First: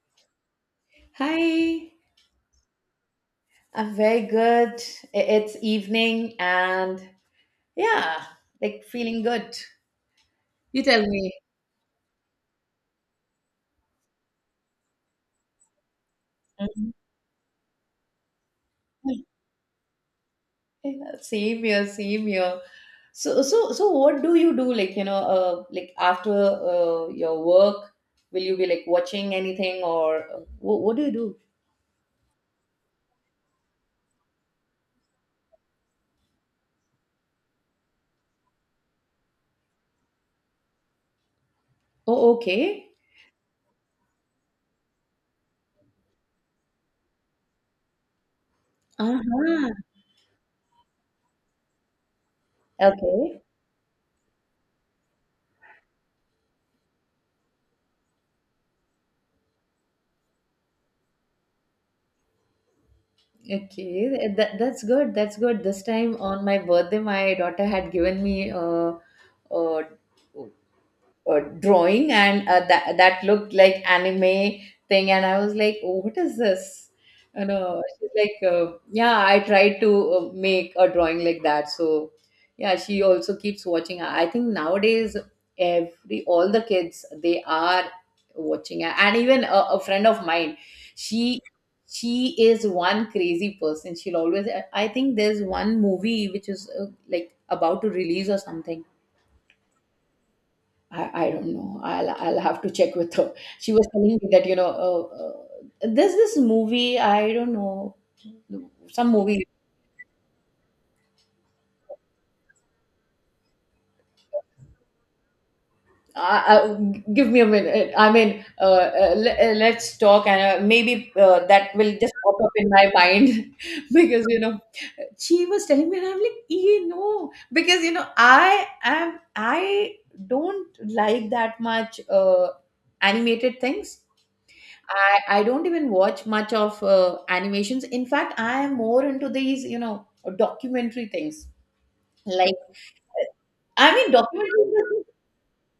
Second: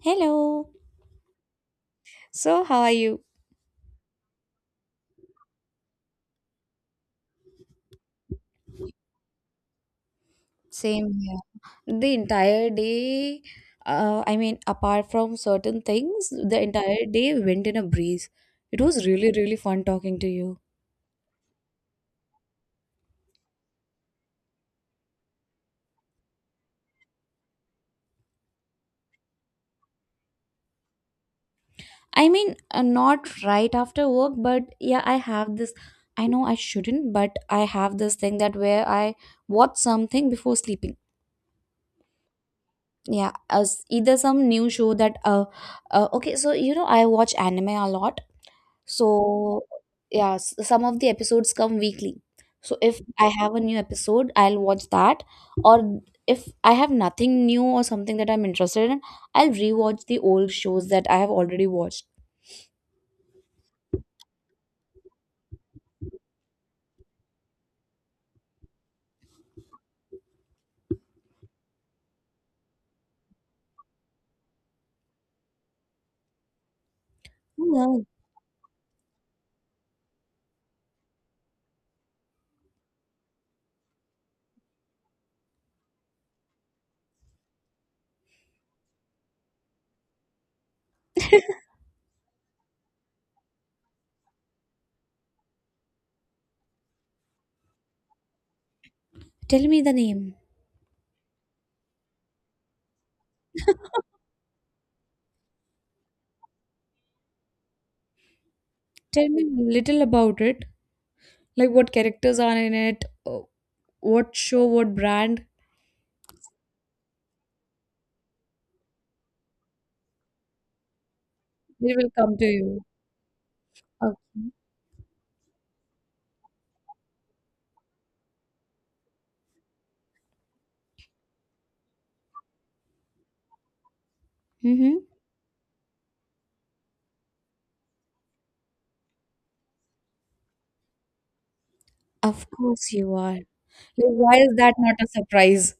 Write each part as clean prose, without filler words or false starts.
Hello. Hi, So, how are you? I'm very good. It's evening and yeah, like feeling good. You tell Same me. here. The entire day, I mean, apart from certain things, the Mhm. entire day went in a breeze. It was really, really fun talking to you. Yeah, same here, same here. So, what do you do? Like, like after your work, will you be like watching anything or what do you do? I mean, not right after work, but yeah, I have this. I know I shouldn't, but I have this thing that where I watch something before sleeping. Oh, okay. Yeah, as either some new show that okay, so you know I watch anime a lot. So, Uh-huh. yeah, some of the episodes come weekly. So, if I Okay. have a new episode, I'll watch that. Or if I have nothing new or something that I'm interested in, I'll rewatch the old shows that I have already watched. Okay. That's good. That's good. This time on my birthday, my daughter had given me uh, drawing and that looked like anime thing and I was like oh, what is this you Oh, know wow. she's like yeah I tried to make a drawing like that. So yeah, she also keeps watching. I think nowadays every all the kids they are watching. And even a friend of mine, she she is one crazy person. She'll always, I think there's one movie which is like about to release or something. Tell me the name. I don't know. I'll have to check with her. She was telling me that there's this movie. I don't know, some Tell me movie. little about it. Like what characters are in it, what show, what brand. Give me a minute. I mean, let's talk, and maybe that will It will just pop come to up in you. my mind because she was telling me, and I'm like, you know, because I don't like that much animated things. Okay. I don't even watch much of animations. In fact, I am more into these, you know, documentary things. Of Like, course you uh, are. Like, I mean, why documentary. is that not a surprise?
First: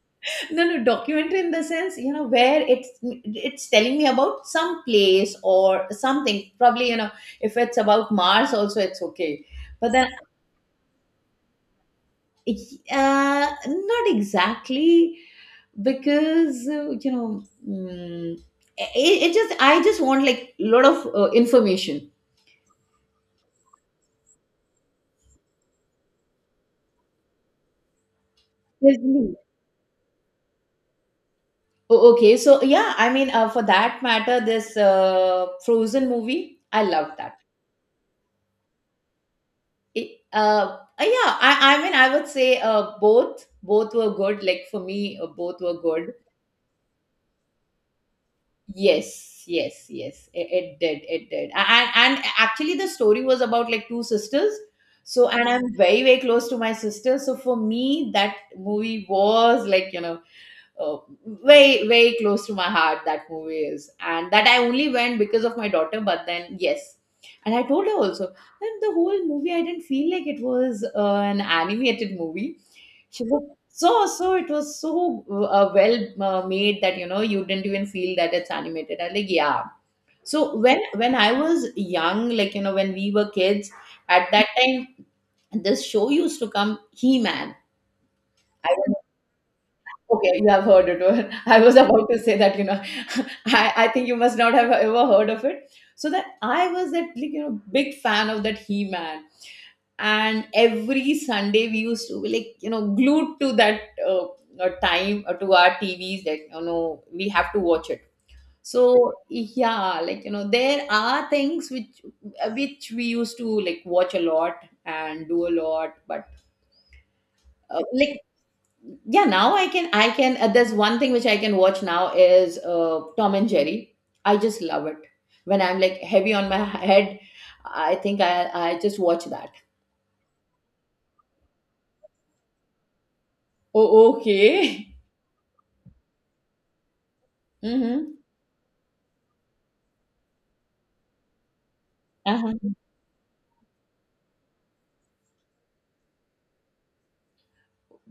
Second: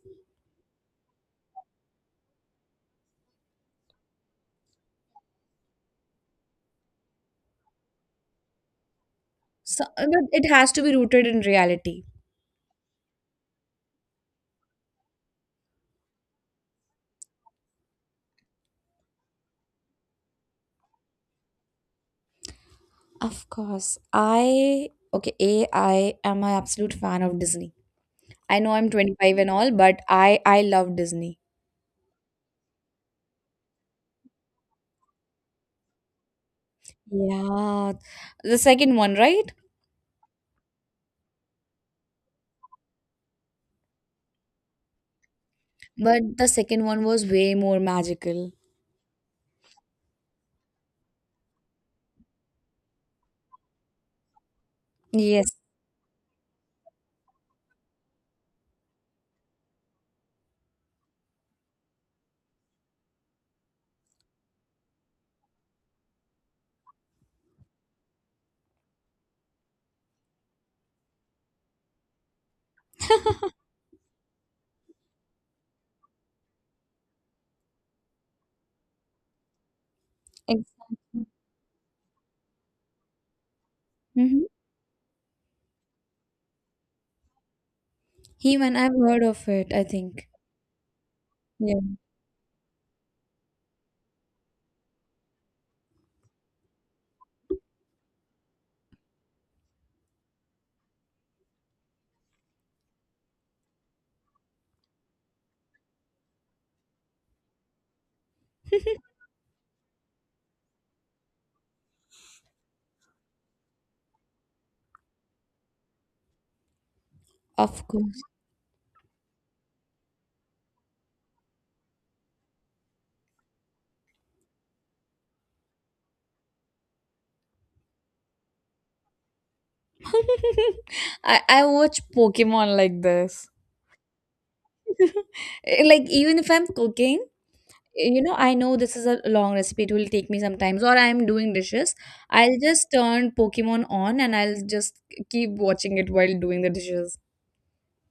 No, no, documentary in the sense, you know, where it's telling me about some place or something. Probably, you know, if it's about Mars, also it's okay. So, But then, but it has to be rooted in reality. Not exactly because you know, it just I just want like a lot of information. Of course. Okay, A, I am an absolute fan of Disney. I know I'm Yes. 25 and all, but I love Disney. Oh, okay. So yeah, for that matter, this Frozen movie, I loved that. Yeah. The second one, right? It, uh, yeah, I mean, I would say both were good. Like for me, both were good. But the second one was way more magical. Yes, yes, yes. It did. And, actually, the story was about like two sisters. So, and Yes, I'm very, very close to my sister. So for me, that movie was like, uh, very very close to my heart, that movie is. And that I only went because of my daughter, but then yes. And I told her also that the whole movie I didn't feel like it was an animated movie. She was, so it was so well made that you know you didn't even feel that it's animated. I like, yeah. So when exactly. I was young, like you know, when we were kids, at Mm-hmm. that time, this show used to come, He-Man. He, when I've heard of it, I think. Okay, you have heard it. I was Yeah. about to say that, you know, I think you must not have ever heard of it. So that I was that like, you know, big fan of that He-Man. And every Sunday we used to be like, you know, glued to that uh, time to our TVs that, you know, we have to watch it. So yeah, like, you know, there are things which we used to like watch a lot and do a lot, but uh, Of like course. yeah, now i can there's one thing which I can watch now is Tom and Jerry. I just love it. When I'm like heavy on my head, I think i just watch that. I watch Pokemon like this. Oh, okay. Like even if I'm cooking, Mm-hmm. you know, I know this is a long recipe, it will take me sometimes, or I'm doing dishes. I'll Uh-huh. just turn Pokemon on and I'll just keep watching it while doing the dishes.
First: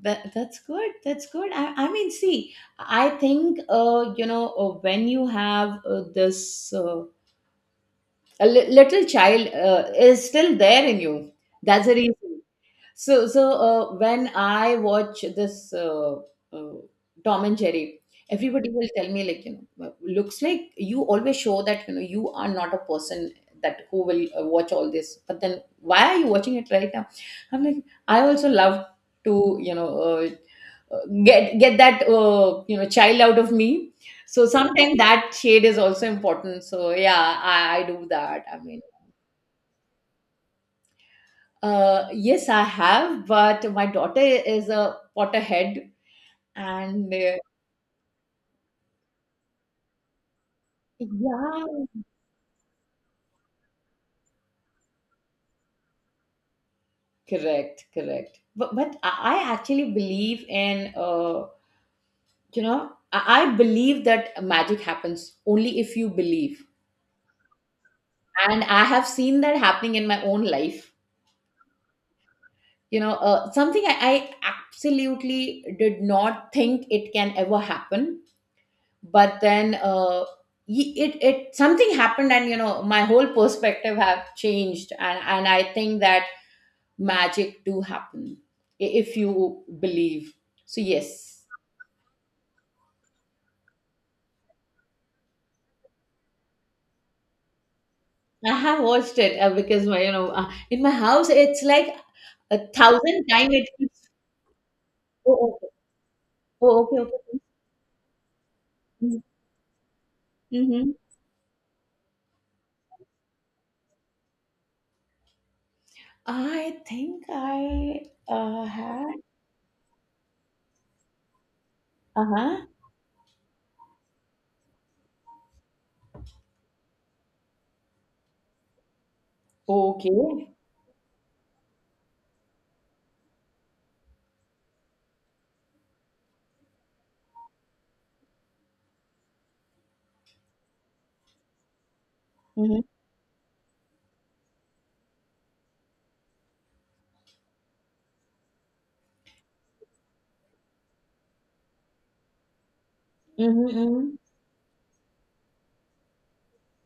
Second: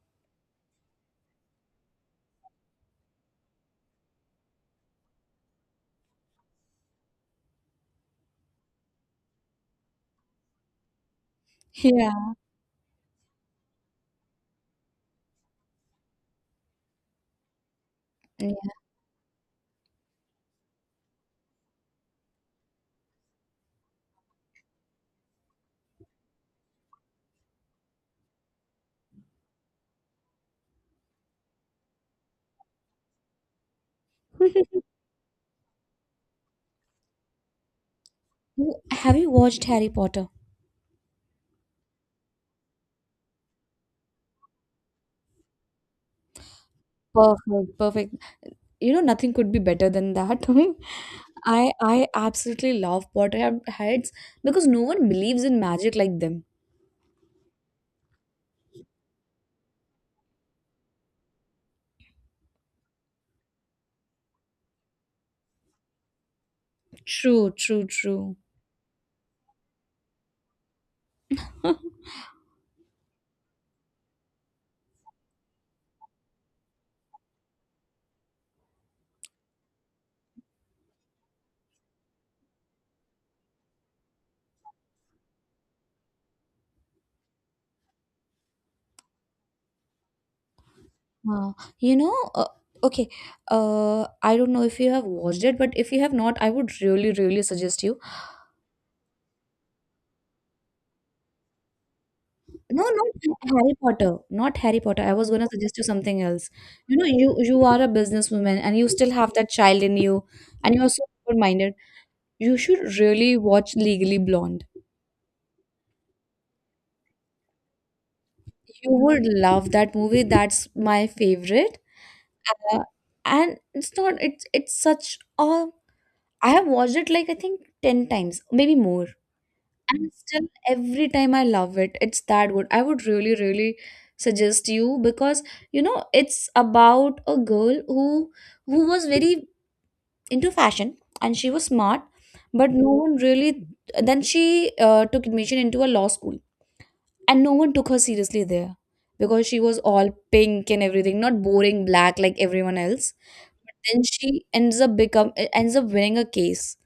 That, that's good, that's good. I mean, see, I think when you have this little child is still there in you. That's the reason. Yeah. So, when I watch this uh, Tom and Jerry, Yeah. everybody will tell me like, you know, "Well, looks like you always show that you know you are not a person that who will watch all this. But then why are you watching it right now?" I'm like, I also love to, get that child out of me. So sometimes that shade is also important. So yeah, I do that. I mean. Have you watched Harry Potter? Yes, I have, but my daughter is a Potterhead, and Perfect, perfect. You know, nothing could be better than that. yeah, I absolutely love Potterheads because no one believes in magic like them. correct, correct. But I actually believe in I believe that magic happens only if you believe, True, true, true. and I have seen that happening in my own life. You know, something I absolutely did not think it can ever happen, but then it something happened, and you know, my whole perspective have changed. And I think that magic do happen if you believe. So yes, Wow. You know, okay, I don't know if you have watched it, but if you have not, I would really, really suggest you. I have watched it because my, you know, in my house it's like a No, thousand not times it Harry keeps. Potter, not Harry Potter. I was Oh, gonna suggest you something else. oh You okay, know, okay. you are a businesswoman and you still have that child in you, and you are Mm-hmm. so open-minded. You should really watch Legally Blonde. I think I You had would love that movie. That's my favorite. Uh-huh. Uh, and it's not. It's such a. I have watched it like I think 10 times, maybe more, and still Okay. every time I love it. It's that good. I would really, really suggest you because you know it's about a girl who was very into fashion and she was smart, but Mm-hmm. no one really. Then she took admission into a law school, and no one took her seriously there because she was all pink and everything, not boring black like everyone else. Mm-hmm. Then Mm-hmm. she ends up winning a case,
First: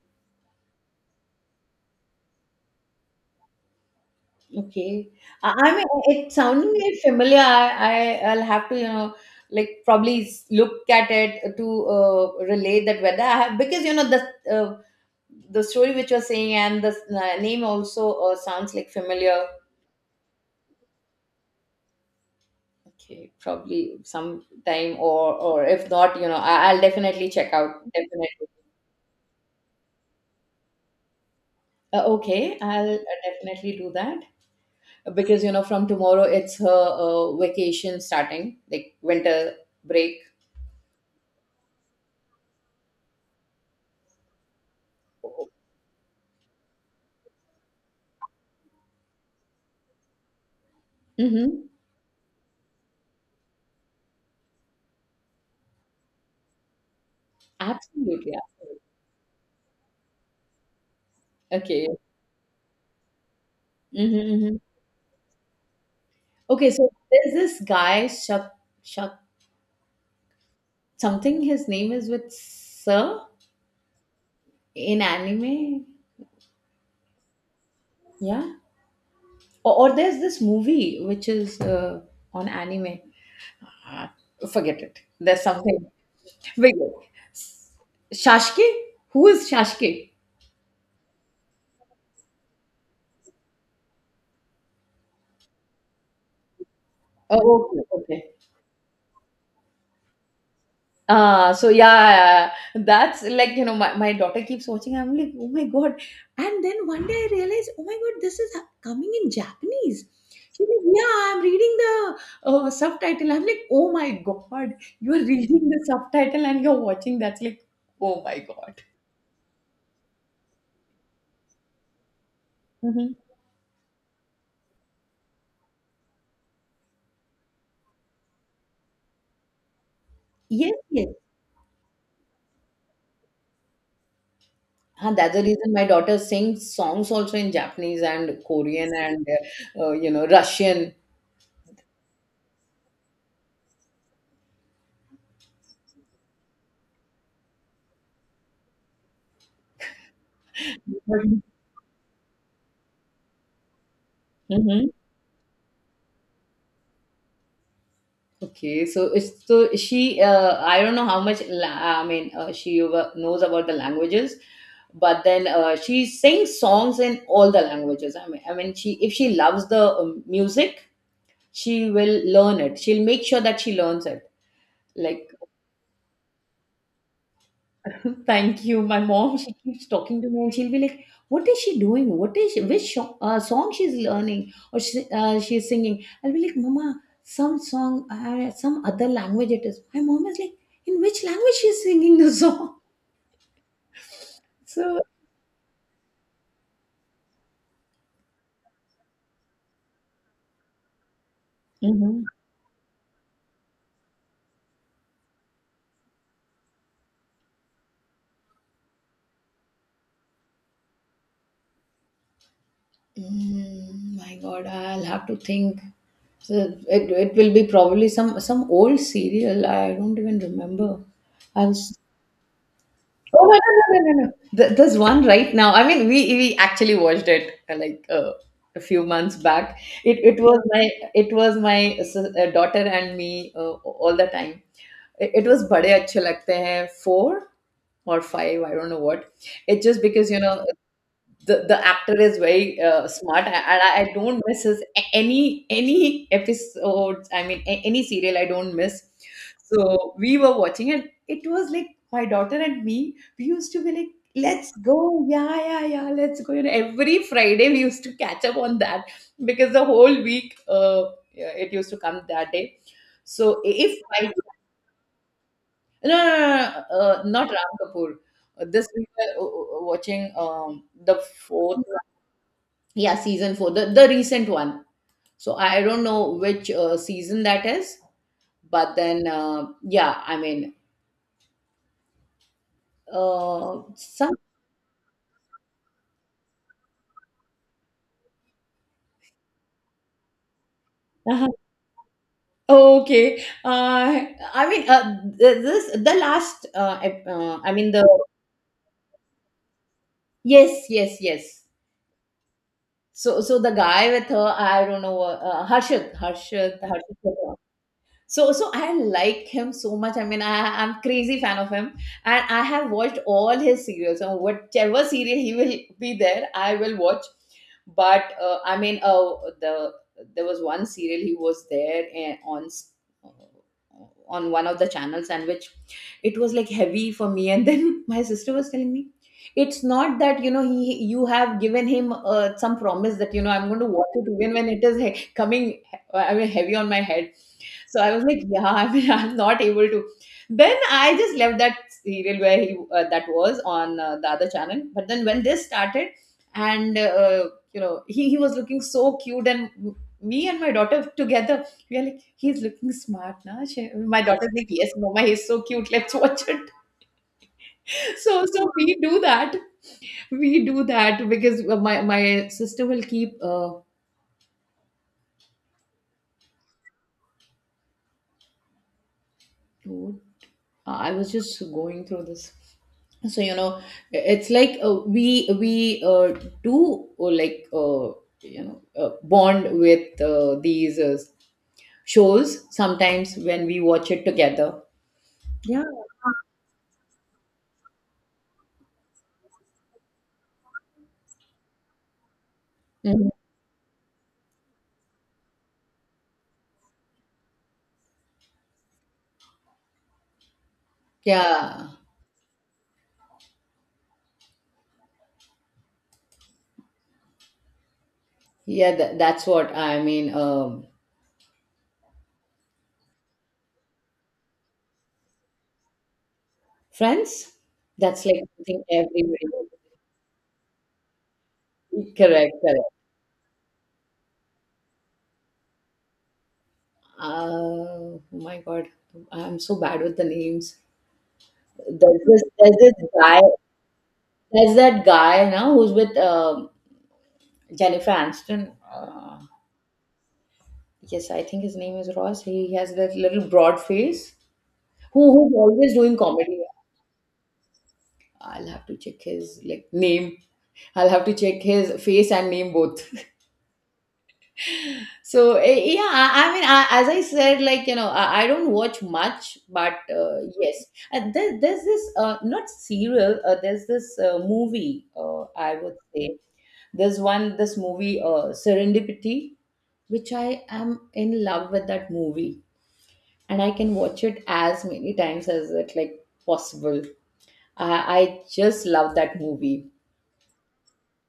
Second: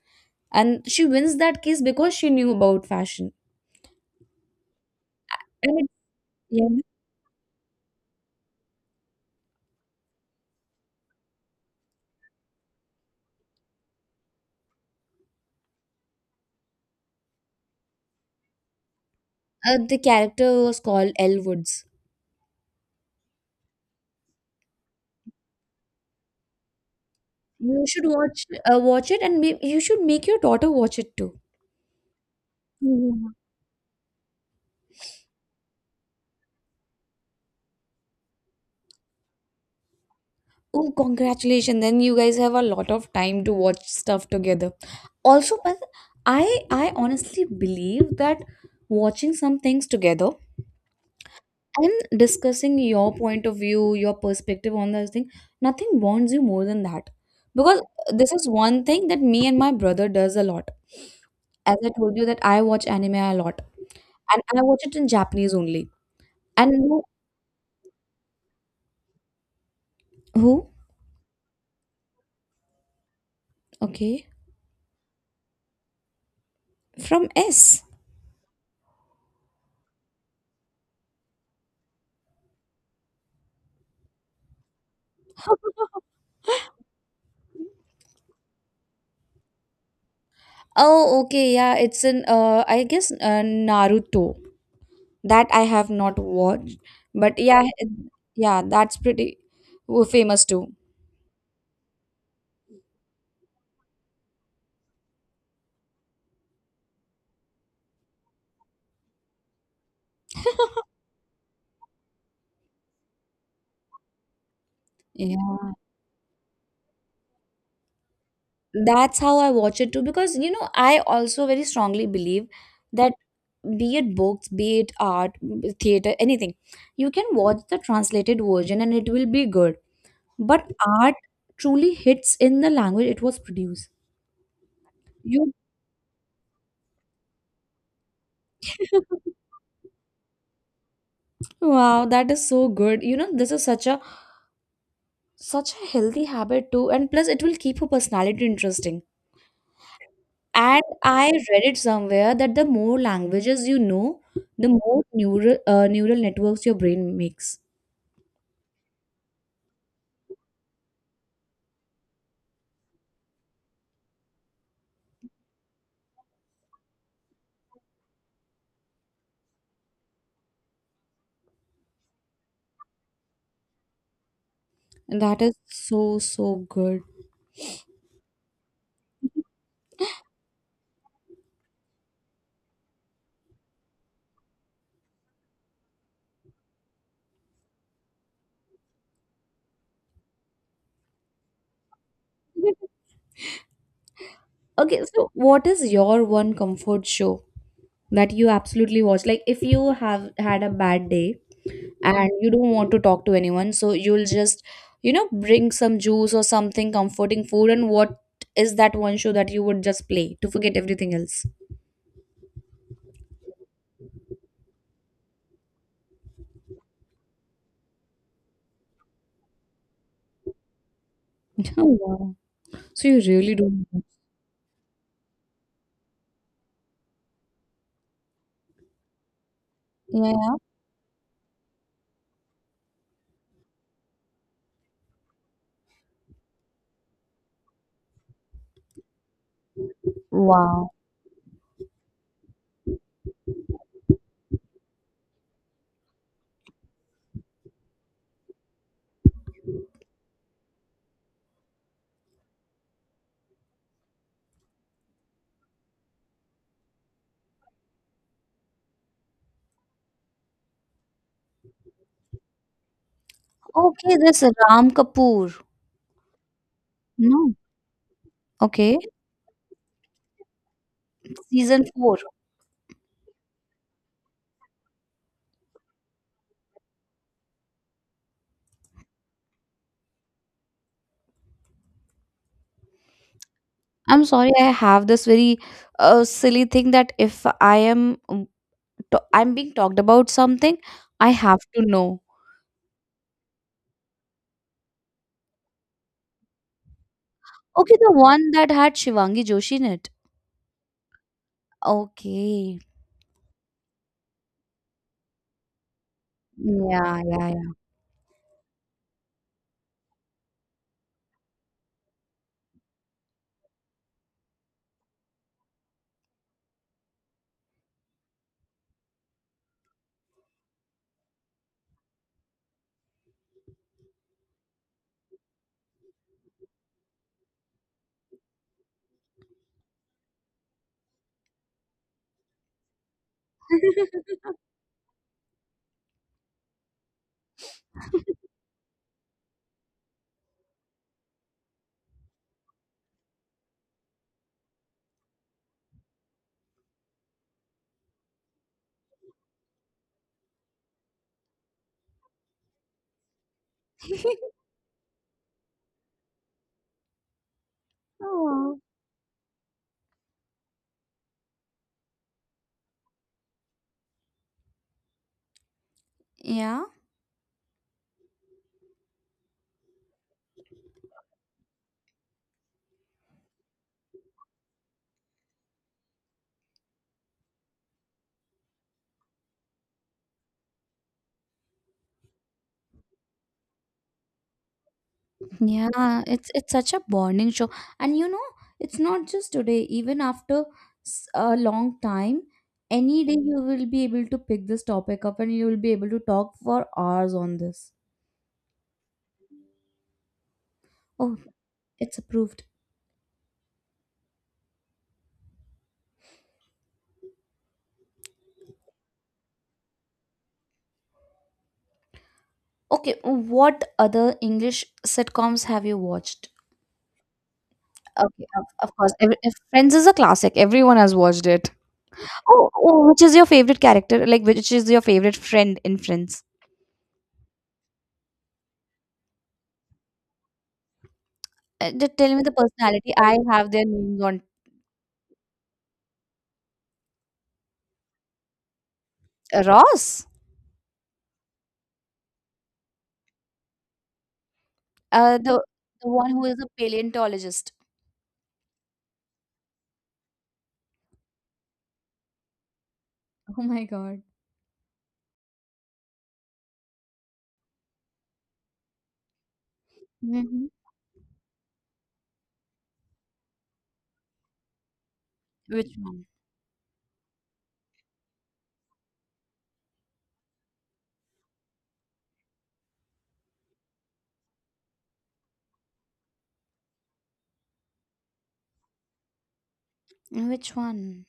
and she wins that case because she knew about fashion. Okay. I And mean, it, it's yeah. sounding very familiar. I'll have to, you know, like probably look at it to relate that whether I have, because, you know, uh, the story which you're saying and name also sounds like familiar. The character was called Elle Woods. Okay, probably sometime. Or if not, you know, I, I'll definitely check out. You should Definitely. watch watch it, and you should make your daughter watch it too. Okay, I'll Yeah. definitely do that because, you know, from tomorrow it's her vacation starting, like winter break. Oh, congratulations! Then you guys have a lot of time to watch stuff together. Also, but I honestly believe that watching some things together Mm-hmm. and discussing your point of view, your perspective on this thing, nothing bonds you more than that. Because Absolutely. this is Yeah. one thing that me and my brother does a lot. As Okay. I told you that I watch anime a lot Hmm, and hmm. I watch it in Japanese only. Okay. And So you there's this guy, Shak, Shak, who? something. His name is with Sir Okay, in anime. from S. Yeah. Or there's this movie which is on anime. Ah, forget it. There's something. Wait, wait. Shashke? Who is Shashke? Oh, okay, yeah, it's in I guess Naruto that I have not watched, but yeah, Oh, okay, okay. yeah, that's pretty famous too. Ah, so yeah, yeah, yeah. That's like, you know, my daughter keeps watching. I'm like, oh my god! And then one day I realized, oh my god, coming in Japanese. She's like, yeah, I'm reading the subtitle. I'm like, oh my god, you're reading Yeah, the subtitle and you're watching. That's like, oh my god. that's how I watch it too because you know I also very strongly believe that Hmm. be it books, be it art, theater, anything, you can watch the translated version and it will be good. But Yes, yes. art truly hits in the language it was produced. And that's the You reason my daughter sings songs also in Japanese and Korean and you know, Russian. Wow, that is so good. You know, this is such a healthy habit too, and plus it will keep your personality interesting. And I read it somewhere that the more languages you know, the Mhm. more neural networks your brain makes. Okay, so it's so she. I don't know how much. I mean, she knows about the languages, but then she sings songs in all the languages. I mean, she, if she loves the music, she will learn it. She'll make sure that she learns it. And Like, that is so so good. thank you. My mom, she keeps talking to me and she'll be like, "What is she doing? What is she, which song she's learning, or she's singing?" I'll be like, "Mama, some song, some other language it is." My mom is like, "In which language she's singing the song?" So, Okay, so what is your one comfort show that you absolutely watch? Like if you have had a bad day mhm. and you don't want to talk to anyone, so you'll just bring some juice or something comforting food, and what is that one show that you would just play to forget everything else? Mm, my God, I'll have to think. So it will be probably some old serial. I don't even remember. I was. Oh, wow. So you Oh, really no, no, no, don't no, watch. no! No. There's one right now. I mean, we actually watched it a few months back. It Yeah. was my, it was my daughter and me all the time. It was Bade Achhe Lagte Hain four or five. I don't know what. It's just because you know, Wow. The actor is very smart, and I don't miss his any episodes. I mean, any serial I don't miss. So we were watching, and it was like, my daughter and me, we used to be like, let's go, yeah, yeah, yeah, let's go. You know, every Friday we used to catch up on that because the whole week yeah, it used to come that day. So if Okay, i, this Ram Kapoor. no, no, no, no, not No. Ram Kapoor. This Okay. we It's were watching the fourth. season four. Yeah, season four, the recent one. So I don't know which season that is, but then yeah, I mean, I'm some sorry, I have this very silly thing that if I am I'm being talked about something, I uh have to know. okay. I mean, this the last. I mean Okay, the, the one that had Shivangi Joshi in it. yes, yes, yes. Okay. So so the guy with her, I don't know. Harshad, Harshad, Yeah, yeah, Harshad. yeah. So, so I like him so much. I mean, I, I'm crazy fan of him, and I have watched all his serials. And whichever serial he will be there, I will watch. But I mean, the there was one serial he was there, and on on one of the channels, and which it was like heavy for me. And then my sister was telling me, it's not that he you have given him some promise that I'm going to watch it even when it is coming. I mean, heavy on my head, so I was like, yeah, I mean, I'm not able to. Then I just left that serial where he that was on the other channel. But then when this started, and he was looking so cute, and me and my daughter together, we are like, he's looking smart, na? My daughter's like, yes, mama, he's so cute. Let's watch it. So Aw. we do that. We do that because my sister will keep. Yeah, Dude, I was just going through this. So you know, it's like we do like bond with these shows sometimes when we watch it together. yeah, it's such a bonding show, and it's not just today. Even after a long time, any Mhm. day you will be able to pick this topic up, and you will be able to talk for hours on this. Oh, Yeah, it's approved. yeah, that's what I mean. Okay, what other English sitcoms have you watched? Friends, that's like Okay, of, something of course. Every, everybody. if Friends is a classic. Everyone has watched it. Correct, Oh, correct. oh, which is your favorite character? Like, which is your favorite friend in Friends? Oh my God, I'm so bad with the names. Just tell me the There's this personality. I guy. have their names on There's that guy now who's with Jennifer Aniston. Ross, Yes, I think his name is Ross. He has that little broad face. Who uh, who's the always the doing one who is comedy. a paleontologist. I'll have to check his like name. I'll have to check his face and name both. Oh my god. So yeah, I mean, I, as I said, I don't watch much, but Hmm. yes, and there's this not serial. There's this movie. I would Which one? say there's one this movie, Serendipity, which I am in love with. That movie, and I can watch it as many times as it like possible. I just love that movie. Which one?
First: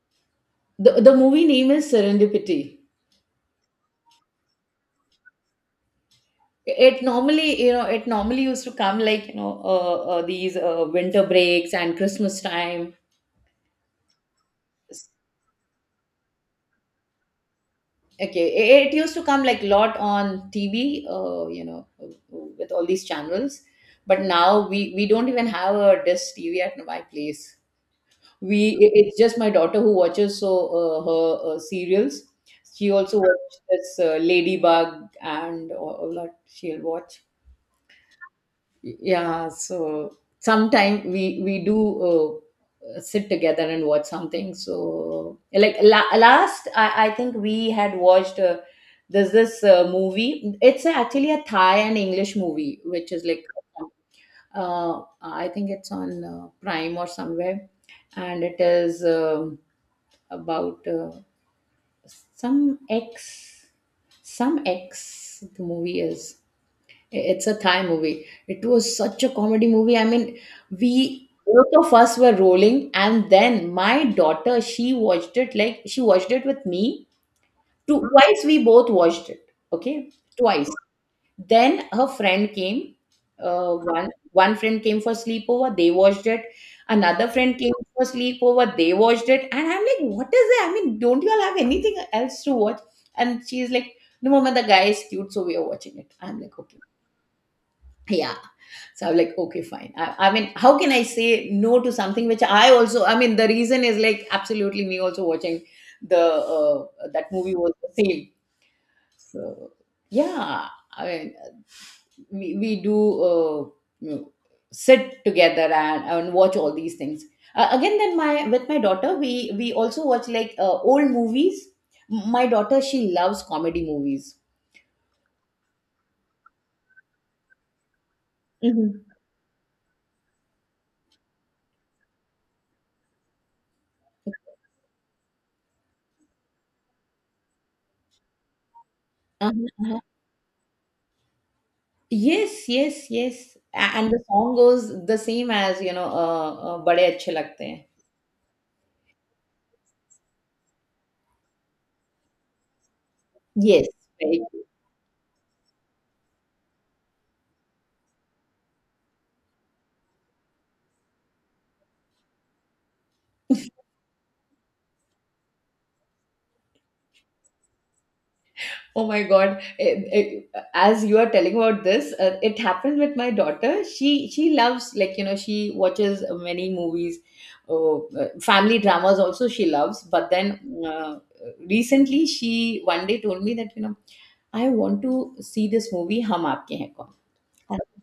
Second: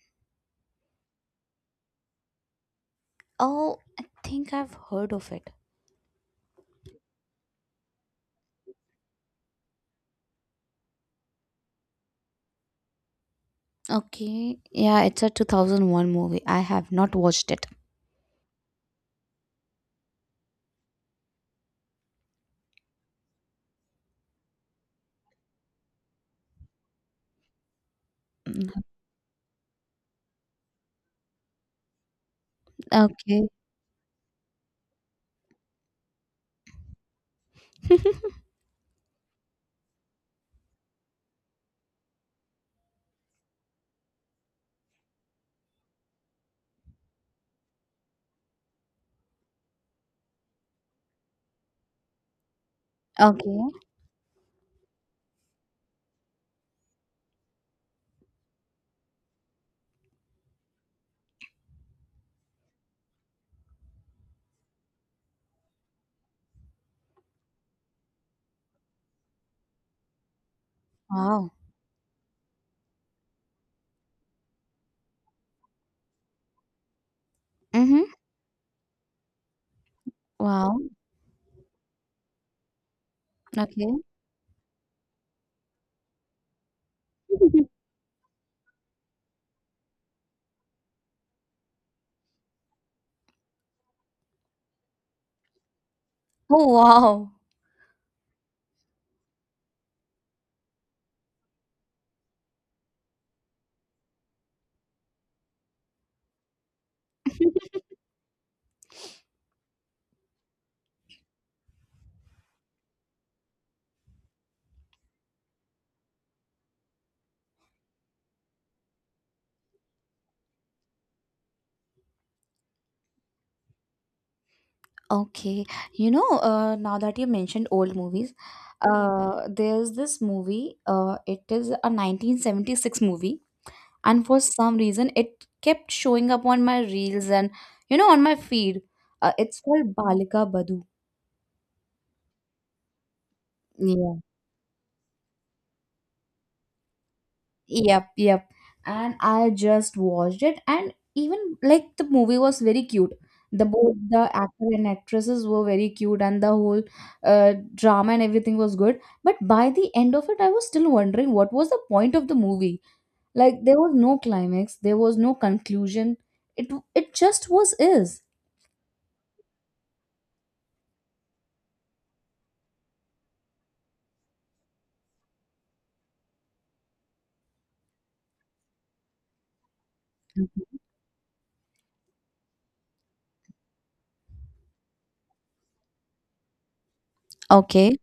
The movie name is Serendipity. Oh, I think I've heard of it. It normally, it normally used to come like, these winter breaks and Christmas time. Okay, yeah, it's a 2001 movie. I have not watched it. Okay, it used to come like lot on TV, with all these channels. But now we don't even have a dish TV at my place. We Mm. It's just my daughter who watches, so her serials. She also Okay. watches this ladybug and all that she'll watch. Yeah, so sometime we do uh, sit together and watch something. So like last, I think we had watched there's this movie, it's actually a thai and english movie, which is like Okay. I think it's on prime or somewhere, and it is about some X, some X. The movie is, it's a Thai movie. It was such a comedy movie. I mean, we Wow. both of us were rolling, and then my daughter, she watched it with me. Mm-hmm. Twice we both watched it. Okay, twice. Wow. Then her friend came. Okay. One friend came for sleepover. They watched it. Another friend came for sleepover. They watched it. And I'm like, what is it? I mean, don't you all have anything else to watch? And she's like, no, mama, the guy is cute, so we are watching it. I'm like, Oh okay, wow. yeah. So I'm like, okay, fine. I mean, how can I say no to something which I also? I mean, the reason is like absolutely me also watching the that movie was the same. So yeah, I mean, we do you know, sit together and watch all these things. Again, then my with my daughter, we also watch like old movies. My daughter, she loves comedy movies. Okay. You know, now that you mentioned old movies, hmm there's this movie. It is a 1976 movie, and for some reason, it kept showing up on my reels and on my feed. Uh, Uh-huh, it's called uh-huh. Balika Badhu. Yes, yes, yes. And Yeah. the song goes the same as "Bade Achhe Lagte Hain." Yep, yep. And I just watched it, and even like the movie was very cute. The Yes, both the very. actor and actresses were very cute, and the whole drama and everything was good. But by the end of it, I was still wondering what was the point of the movie. Like there was no climax, there was no conclusion. It it just was is. Oh my God. As you are telling about this, it happened with my daughter. She loves, like she watches many movies, oh, family dramas also she loves. But then uh, recently she one day told me that I want to see this movie Hum Aapke Hain Kaun. Okay.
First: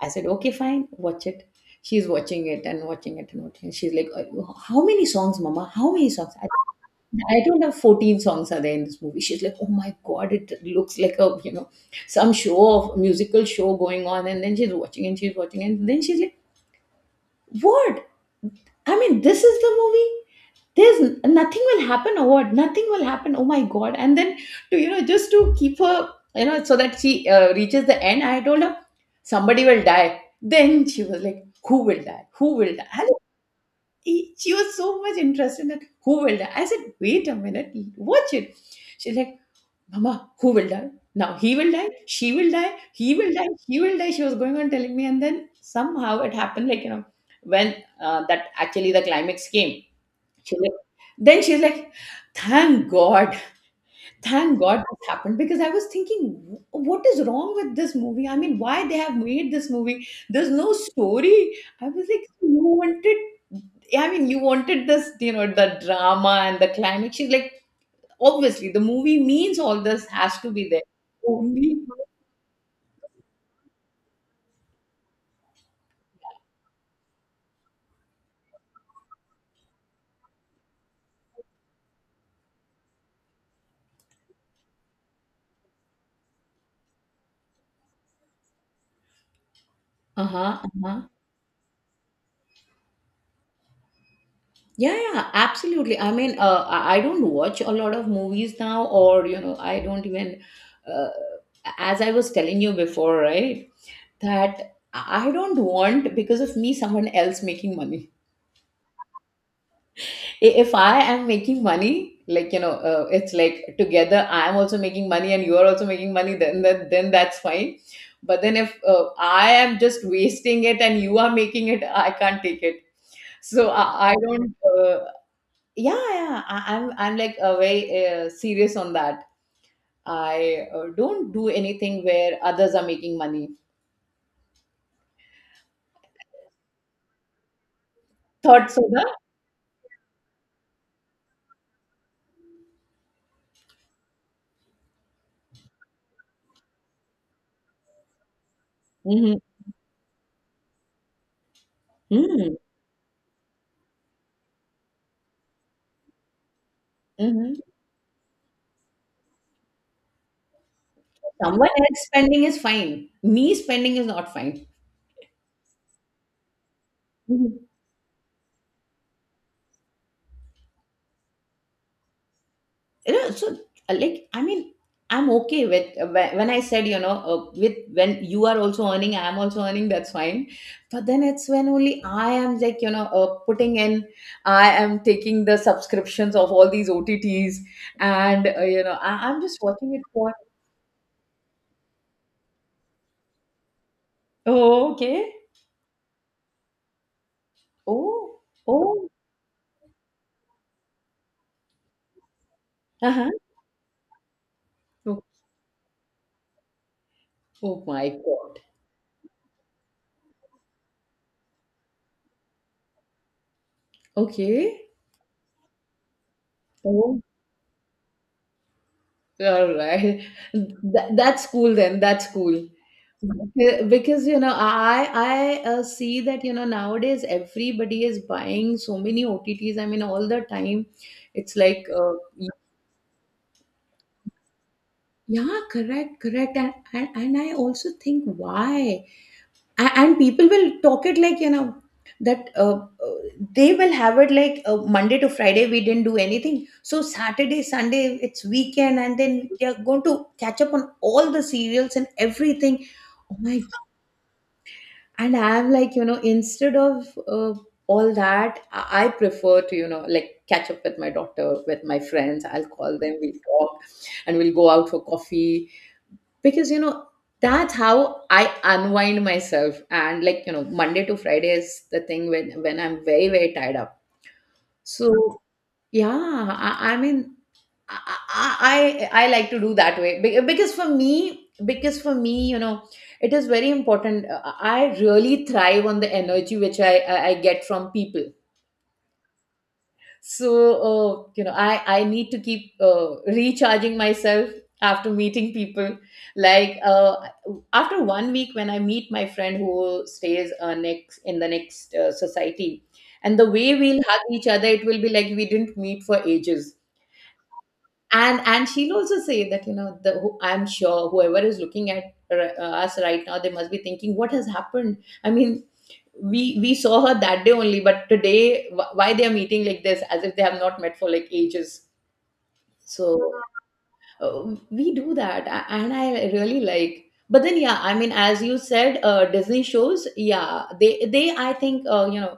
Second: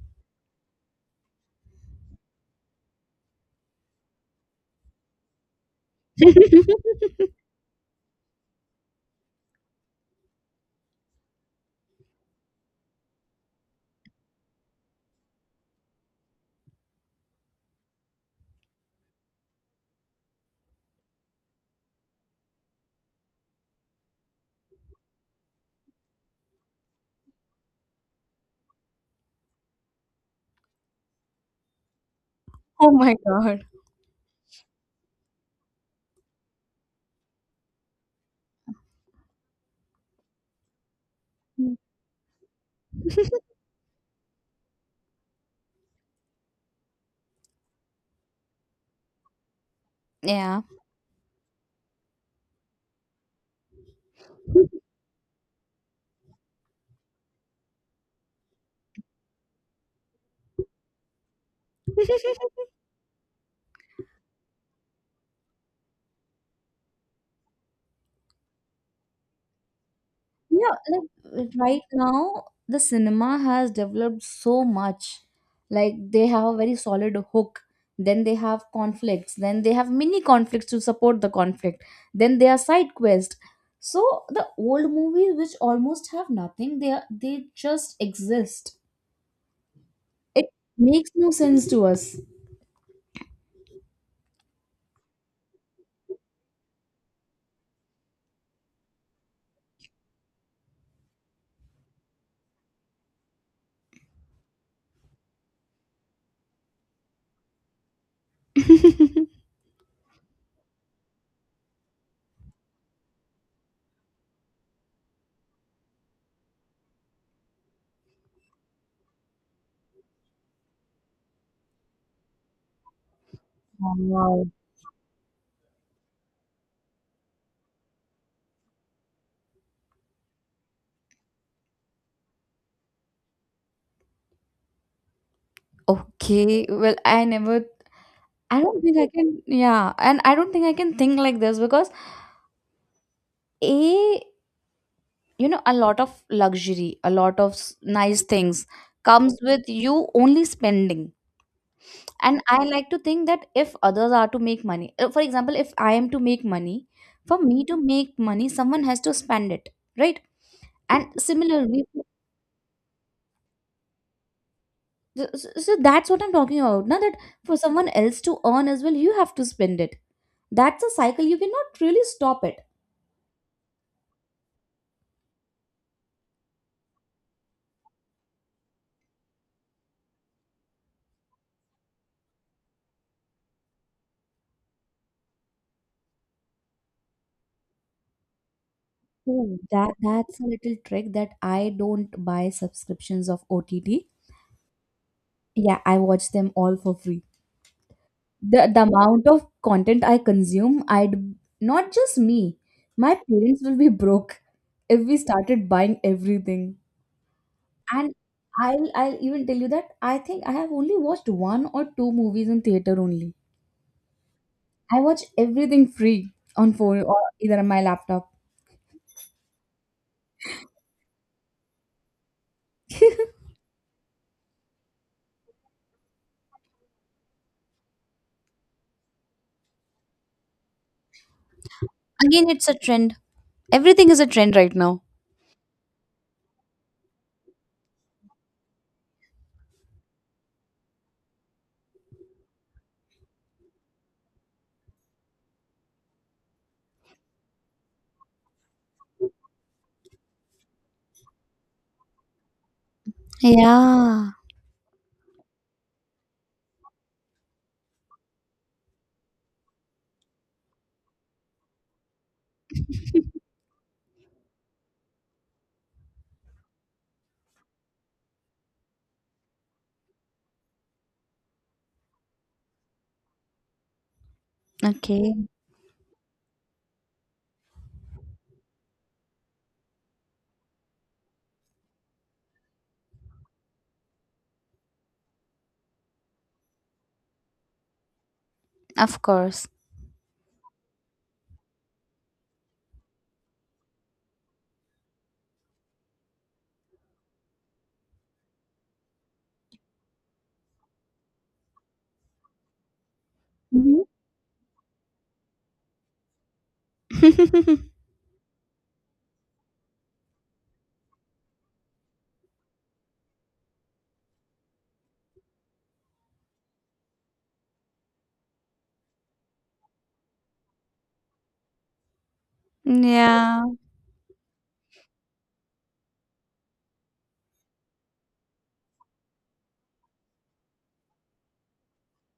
I said, okay, fine, watch it. She's watching it and watching it and watching it. She's like, how many songs, Mama? How many songs? I don't have 14 songs are there in this movie." She's like, oh my God, it looks like a, some show of musical show going on. And then she's watching. And then she's like, what? I mean, this is the movie, there's nothing will happen, or nothing will happen, oh my god. And then to just to keep her, so that she reaches the end, I told her somebody will die. Then she was like, who will die, who will die? Oh And my God. She was so much interested in that, who will die? I said, wait a minute, watch it. She's like, mama, who will die? Now he will die, she will die, he will die, she will die. She was going on telling me. And then somehow it happened, like when that actually the climax came. She's Yeah. like, then she's like, thank God, thank God this happened, because I was thinking, What is wrong with this movie? I mean, why they have made this movie? There's no story." I was like, you wanted, I mean, you wanted this, the drama and the climax. She's like, obviously, the movie means all this has to be Yeah, there. like, Only, right now, the cinema has developed so much. Like they have a very solid hook. Then they have conflicts. Then they have mini conflicts to support the conflict. Then they are side quest. So the old movies, which almost have nothing, they just exist. uh It huh, uh huh. makes no sense to us. Yeah, yeah, absolutely. I mean, I don't watch a lot of movies now, or I don't even, uh, as I was telling you before, right? That I don't want because of me someone else making money. If I am making money, like it's like together I am also making money and you are also making money. Then then that's fine. But then if I am just wasting it and you are making it, I can't take it. So I Wow. don't yeah yeah I'm like very serious on that. I don't do anything where others are making money. Okay, well, I never, I Thought don't think soda. I can, yeah, and I don't think I can think like this because A. You know, a lot of luxury, a lot of nice things Mm-hmm. comes with you only spending. And Mm-hmm. I like to think that if others are to make money, for example, if I am to make money, for Mm-hmm. me to make money someone has to spend it, right? And Someone similarly, else th- spending is fine, me spending is not fine. so so that's what I'm talking about now, that for Mm-hmm. someone else to earn as well, you have to spend it. That's a cycle, you cannot really stop it. you know, so like I mean I'm okay with, when I said with when you are also earning I'm also earning, that's fine. But then it's when only I am like putting in, I am taking the subscriptions of all these otts, and I'm just Oh, watching that it for. that's a little trick that I don't buy subscriptions of OTT. Oh, okay. Yeah, I watch them all for free. Oh. The Oh. amount of content I consume, I'd not just me. My Uh-huh. parents will be broke if we Oh, started buying everything. oh my And god. I'll even tell you that I think I have only watched one or two movies in theater only. Okay. I watch everything free on phone or Oh. either on my laptop. All right. That's cool then. That's cool. Because, I see that, nowadays everybody is buying so many OTTs. I mean, all the time. It's like, Again, it's a trend. Everything is a trend right now. yeah, correct, correct. And I also think why? And people will talk it like that uh, they will have it like monday to friday we didn't do anything, so saturday sunday it's weekend and then they're going to catch up on all the serials and everything. Oh my. Yeah. And I'm like, instead of all that, I prefer to, like, catch up with my daughter, with my friends. I'll call them, we'll talk, and we'll go out for coffee, because that's how I unwind myself. And like, monday to friday is the thing when I'm very very tied up. So Okay. yeah I mean, I, I I like to do that way. Because for me, it is very important. I really thrive on the energy which I get from people. Of course. So i need to keep recharging myself after meeting people, like after 1 week when I meet my friend who stays next in the next society, and the way we'll Mhm. hug each other, it will be like we didn't meet for ages. And she'll also say that the I'm sure whoever is looking at us right now, they must be thinking what has happened. I mean, we saw her that day only, but today why they are meeting like this, as if they have not met for like ages. So Yeah. uh, we do that. And I really like, but then yeah I mean as you said disney shows, yeah they I think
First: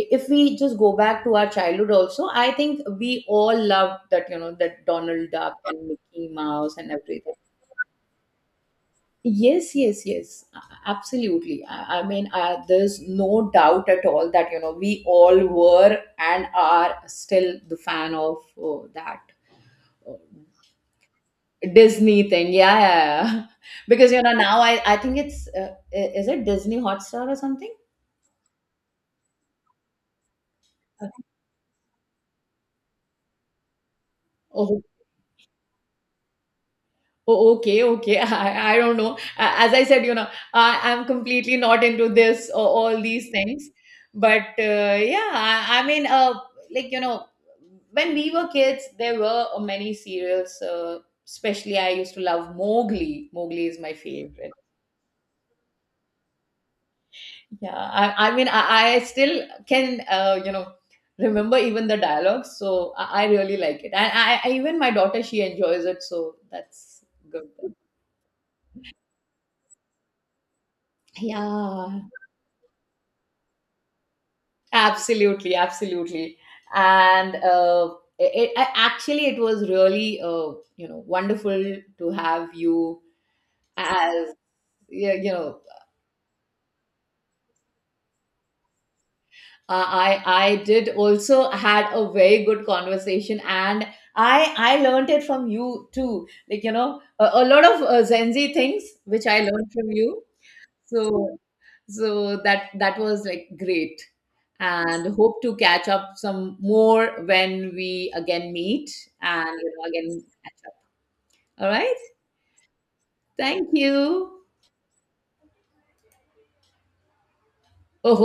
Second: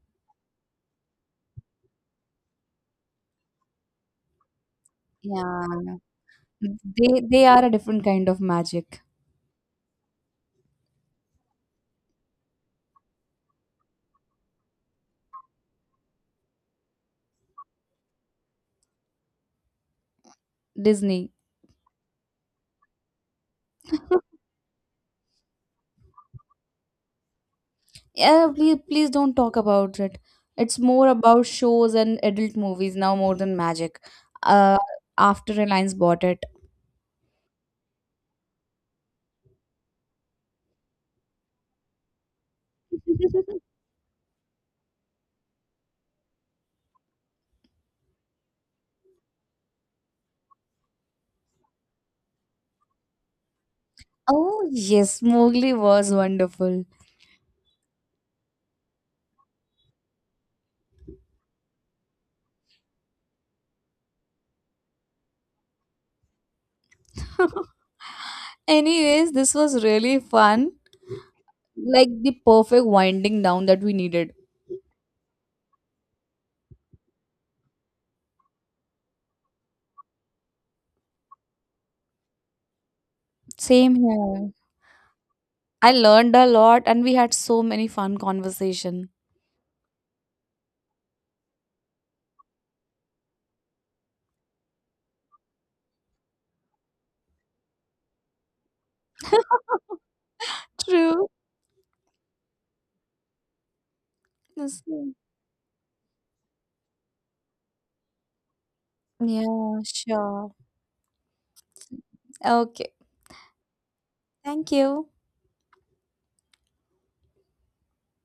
if we just go back to our childhood also, I think we all loved that, that donald duck and Yeah. mickey mouse and They everything. they are a different kind of magic. Yes, yes, yes, absolutely. I mean, there's no doubt at all that we all were and are still the fan of that uh, Disney. Disney thing. Yeah, yeah, yeah. Because now I think it's is it Disney Hotstar or something? Yeah, please please don't talk about it. It's more about shows and adult movies now more than magic. Uh, Okay. after Reliance bought it. Oh, okay, okay. I don't know. As I said, I'm completely not into this or all these things. But yeah, I mean, like, when we were kids, there were many serials. Especially, I used to love Mowgli. Mowgli is my favorite. Oh yes, Mowgli was wonderful. Yeah, I mean, I still can, remember even the dialogues. So I really like it. And even my daughter, she enjoys it. So that's good. Anyways, this was really fun. Yeah. Like the perfect winding down that we needed. Absolutely, absolutely. And actually, it was really wonderful to have you Same as, here. yeah, I learned a lot and we had so many fun conversation. I did also had a very good conversation, and I learned it from you too. Like a lot of Zenzi things which I learned from you. True. So so that that was like great. Yes. And hope to catch up some more when we again meet and Yeah, again sure. catch up. All right. Okay. Thank you. Thank you. Oh,